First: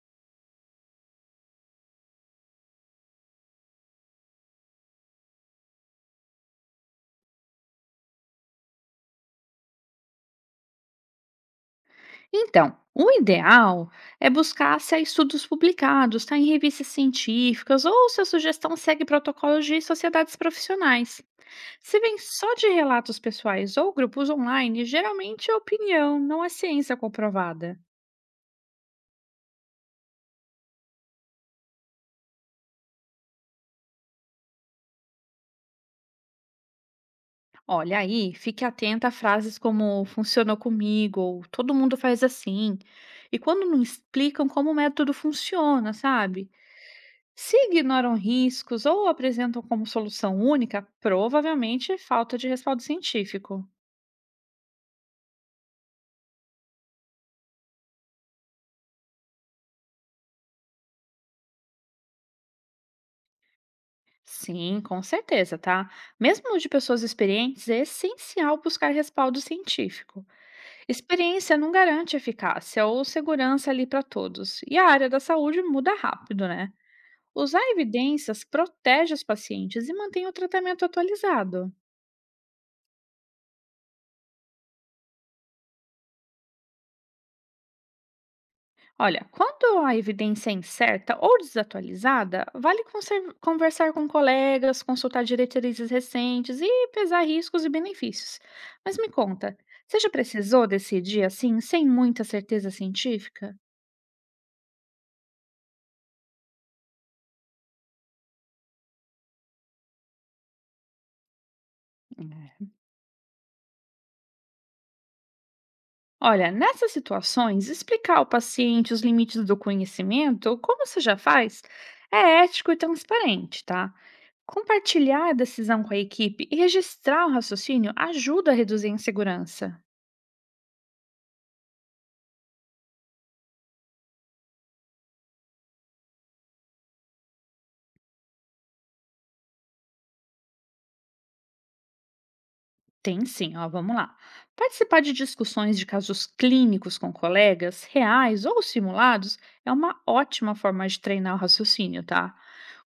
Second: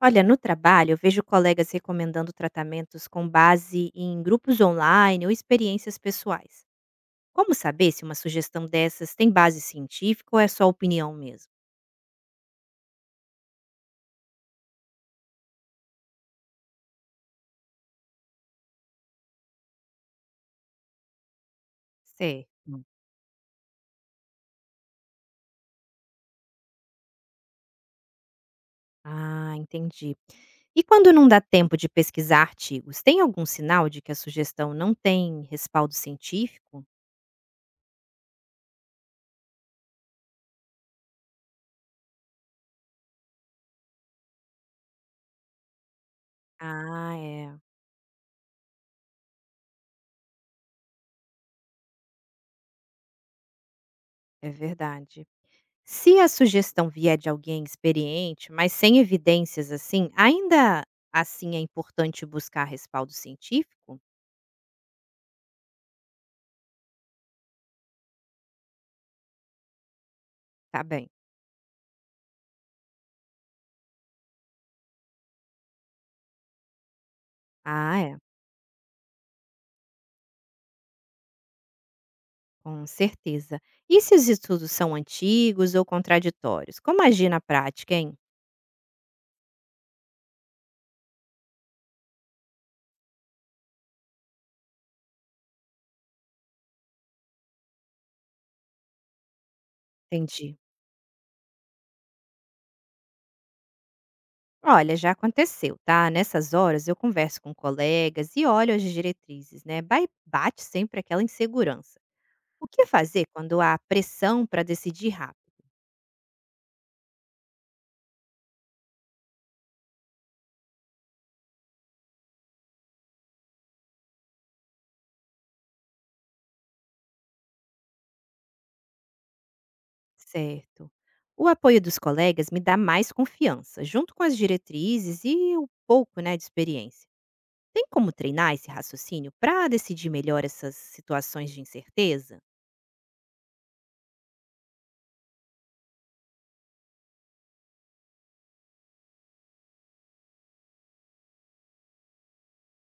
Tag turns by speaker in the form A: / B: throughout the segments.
A: Olha, no trabalho, eu vejo colegas recomendando tratamentos com base em grupos online ou experiências pessoais. Como saber se uma sugestão dessas tem base científica ou é só opinião mesmo?
B: Então, o ideal é buscar se há estudos publicados, tá, em revistas científicas ou se a sugestão segue protocolos de sociedades profissionais. Se vem só de
A: Certo.
B: relatos pessoais ou grupos online, geralmente é opinião, não é ciência comprovada.
A: Ah, entendi. E quando não dá tempo de pesquisar artigos, tem algum sinal de que a sugestão não tem respaldo científico?
B: Olha aí, fique atenta a frases como funcionou comigo ou todo mundo faz assim, e quando não explicam como o método funciona, sabe?
A: Ah, é,
B: Se ignoram riscos ou apresentam como solução única, provavelmente é falta de respaldo científico.
A: é verdade. Se a sugestão vier de alguém experiente, mas sem evidências assim, ainda assim é importante buscar respaldo científico?
B: Sim, com certeza, tá? Mesmo de pessoas experientes, é essencial buscar respaldo científico.
A: Tá bem.
B: Experiência não garante eficácia ou segurança ali para todos, e a área da saúde muda rápido, né? Usar
A: Ah, é,
B: evidências protege os pacientes e mantém o tratamento atualizado.
A: com certeza. E se os estudos são antigos ou contraditórios? Como agir na prática, hein?
B: Olha, quando a evidência é incerta ou desatualizada, vale conversar com colegas, consultar diretrizes recentes e pesar riscos e benefícios. Mas me conta, você já
A: Entendi.
B: precisou decidir assim, sem muita certeza científica?
A: Olha, já aconteceu, tá? Nessas horas eu converso com colegas e olho as diretrizes, né? Bate sempre aquela insegurança.
B: É.
A: O que fazer quando há pressão para decidir rápido?
B: Olha, nessas situações, explicar ao paciente os limites do conhecimento, como você já faz, é ético e transparente, tá? Compartilhar a decisão com a equipe e registrar o raciocínio ajuda a reduzir a insegurança.
A: Certo. O apoio dos colegas me dá mais confiança, junto com as diretrizes e o pouco, né, de experiência. Tem como treinar esse raciocínio para decidir melhor essas situações de incerteza?
B: Tem sim, ó, vamos lá. Participar de discussões de casos clínicos com colegas, reais ou simulados, é uma ótima forma de treinar o raciocínio, tá?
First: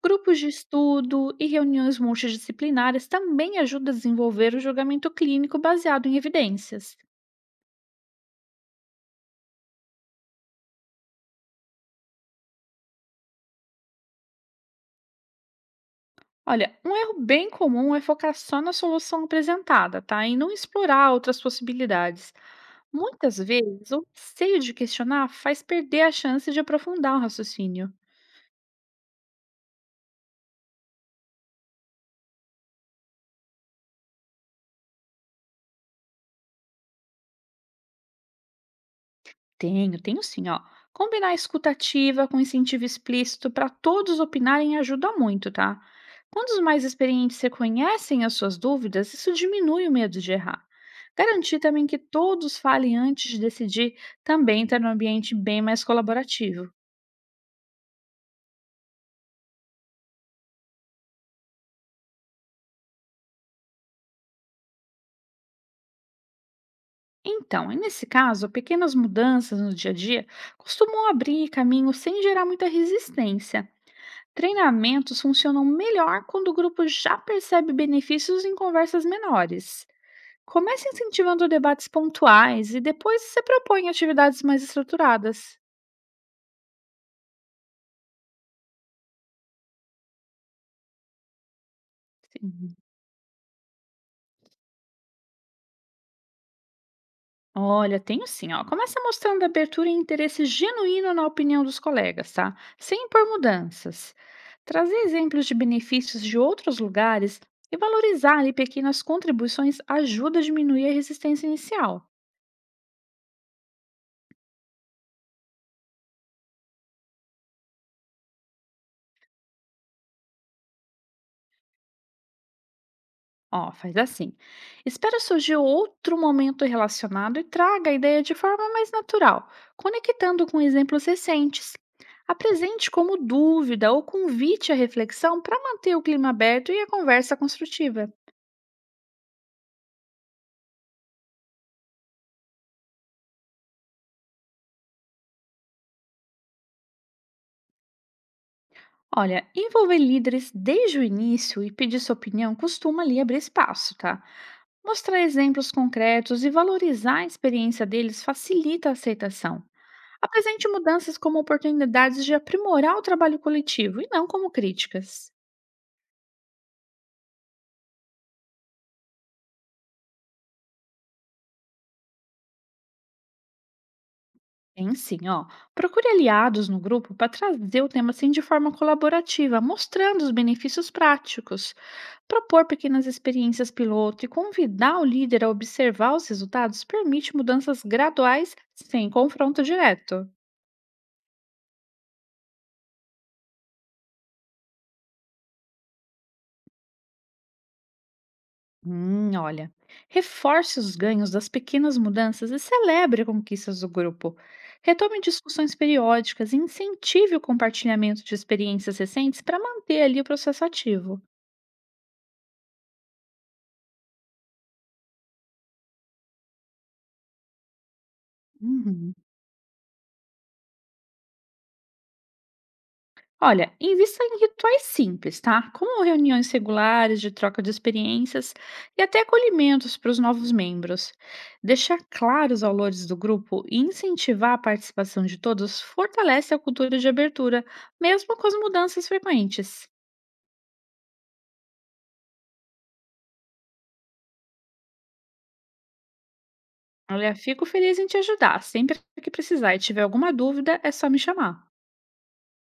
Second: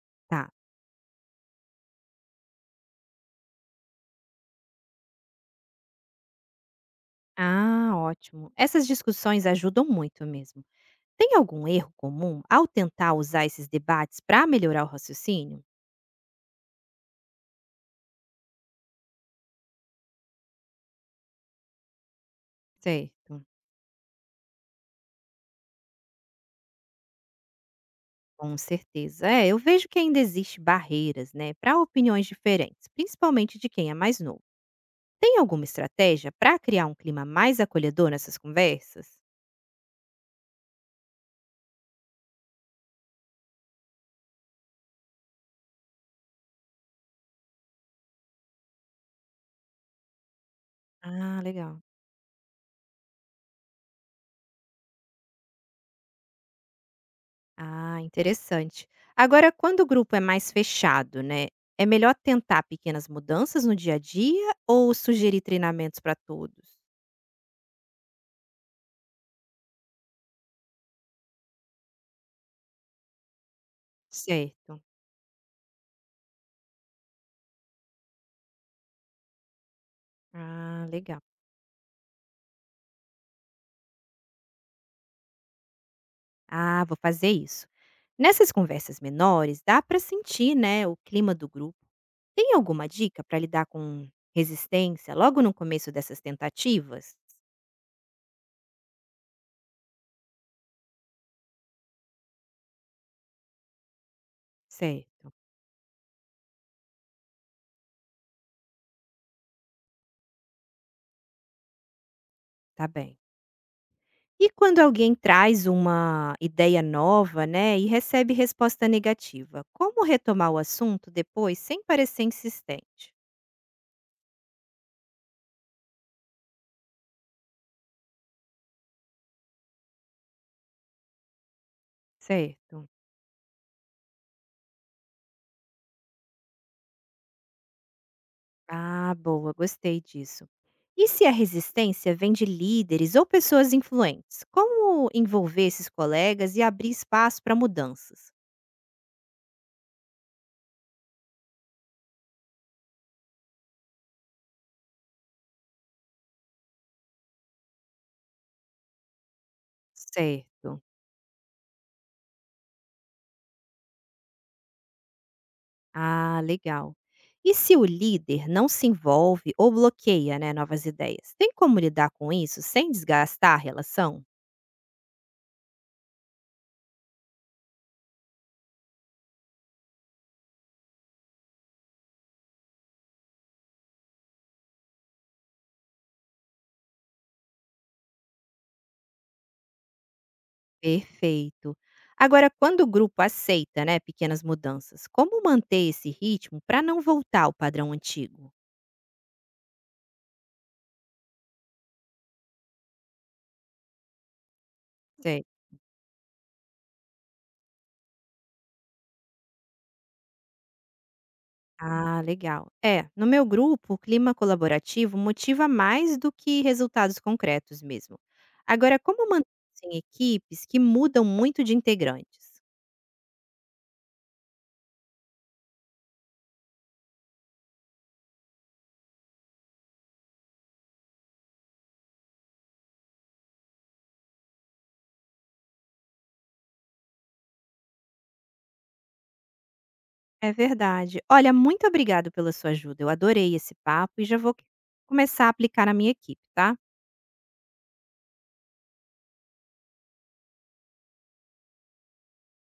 B: Grupos de
A: Tá.
B: estudo e reuniões multidisciplinares também ajudam a desenvolver o julgamento clínico baseado em evidências.
A: Ah, ótimo. Essas discussões ajudam muito mesmo. Tem algum erro comum ao tentar usar esses debates para melhorar o raciocínio?
B: Olha, um erro bem comum é focar só na solução apresentada, tá? E não explorar outras possibilidades. Muitas
A: Certo.
B: vezes, o receio de questionar faz perder a chance de aprofundar o raciocínio.
A: Com certeza. É, eu vejo que ainda existe barreiras, né, para opiniões diferentes, principalmente de quem é mais novo. Tem alguma estratégia para criar um clima mais acolhedor nessas conversas?
B: Tenho, tenho sim, ó. Combinar a escutativa com incentivo explícito para todos opinarem ajuda muito, tá? Quando os mais experientes reconhecem as suas dúvidas, isso diminui o medo de errar.
A: Ah,
B: Garantir
A: legal.
B: também que todos falem antes de decidir também está um ambiente bem mais colaborativo.
A: Ah, interessante. Agora, quando o grupo é mais fechado, né? É melhor tentar pequenas mudanças no dia a dia ou sugerir treinamentos para todos?
B: Então, e nesse caso, pequenas mudanças no dia a dia costumam abrir caminho sem gerar muita resistência.
A: Certo.
B: Treinamentos funcionam melhor quando o grupo já percebe benefícios em conversas menores.
A: Ah,
B: Comece
A: legal.
B: incentivando debates pontuais e depois você propõe atividades mais estruturadas.
A: Ah, vou fazer isso. Nessas conversas menores, dá para sentir, né, o clima do grupo. Tem
B: Uhum.
A: alguma dica para lidar com resistência logo no começo dessas tentativas?
B: Olha, tenho sim, ó. Começa mostrando abertura e interesse genuíno na opinião dos colegas, tá? Sem impor mudanças. Trazer
A: Certo.
B: exemplos de benefícios de outros lugares e valorizar ali pequenas contribuições ajuda a diminuir a resistência inicial.
A: Tá bem. E quando alguém traz uma ideia nova, né, e recebe resposta negativa, como retomar o assunto depois sem parecer insistente?
B: Ó, faz assim. Espera surgir outro momento relacionado e traga a ideia de forma mais natural, conectando com exemplos recentes. Apresente
A: Certo.
B: como dúvida ou convite à reflexão para manter o clima aberto e a conversa construtiva.
A: Ah, boa, gostei disso. E se a resistência vem de líderes ou pessoas influentes, como envolver esses colegas e abrir espaço para mudanças?
B: Olha, envolver líderes desde o início e pedir sua opinião costuma ali abrir espaço, tá? Mostrar exemplos concretos e valorizar a experiência deles facilita a aceitação. Apresente
A: Certo.
B: mudanças como oportunidades de aprimorar o trabalho coletivo e não como críticas.
A: Ah, legal. E se o líder não se envolve ou bloqueia, né, novas ideias, tem como lidar com isso sem desgastar a relação?
B: Pense, ó, procure aliados no grupo para trazer o tema assim de forma colaborativa, mostrando os benefícios práticos. Propor pequenas experiências piloto e convidar o líder a observar os resultados permite mudanças graduais sem confronto direto.
A: Perfeito. Agora, quando o grupo aceita, né, pequenas mudanças, como manter esse ritmo para não voltar ao padrão antigo?
B: Olha, reforce os ganhos das pequenas mudanças e celebre conquistas do grupo. Retome
A: Sei.
B: discussões periódicas e incentive o compartilhamento de experiências recentes para manter ali o processo ativo.
A: Ah, legal. É, no meu grupo, o clima colaborativo motiva mais do que resultados concretos mesmo. Agora,
B: Uhum.
A: como manter isso em equipes que mudam muito de integrantes?
B: Olha, invista em rituais simples, tá? Como reuniões regulares de troca de experiências e até acolhimentos para os novos membros. Deixar claros os valores do grupo e incentivar a participação de todos fortalece a cultura de abertura, mesmo com as mudanças frequentes.
A: É verdade. Olha, muito obrigado pela sua ajuda. Eu adorei esse papo e já vou começar a aplicar na minha equipe, tá?
B: Olha, fico feliz em te ajudar. Sempre que precisar e tiver alguma dúvida, é só me chamar.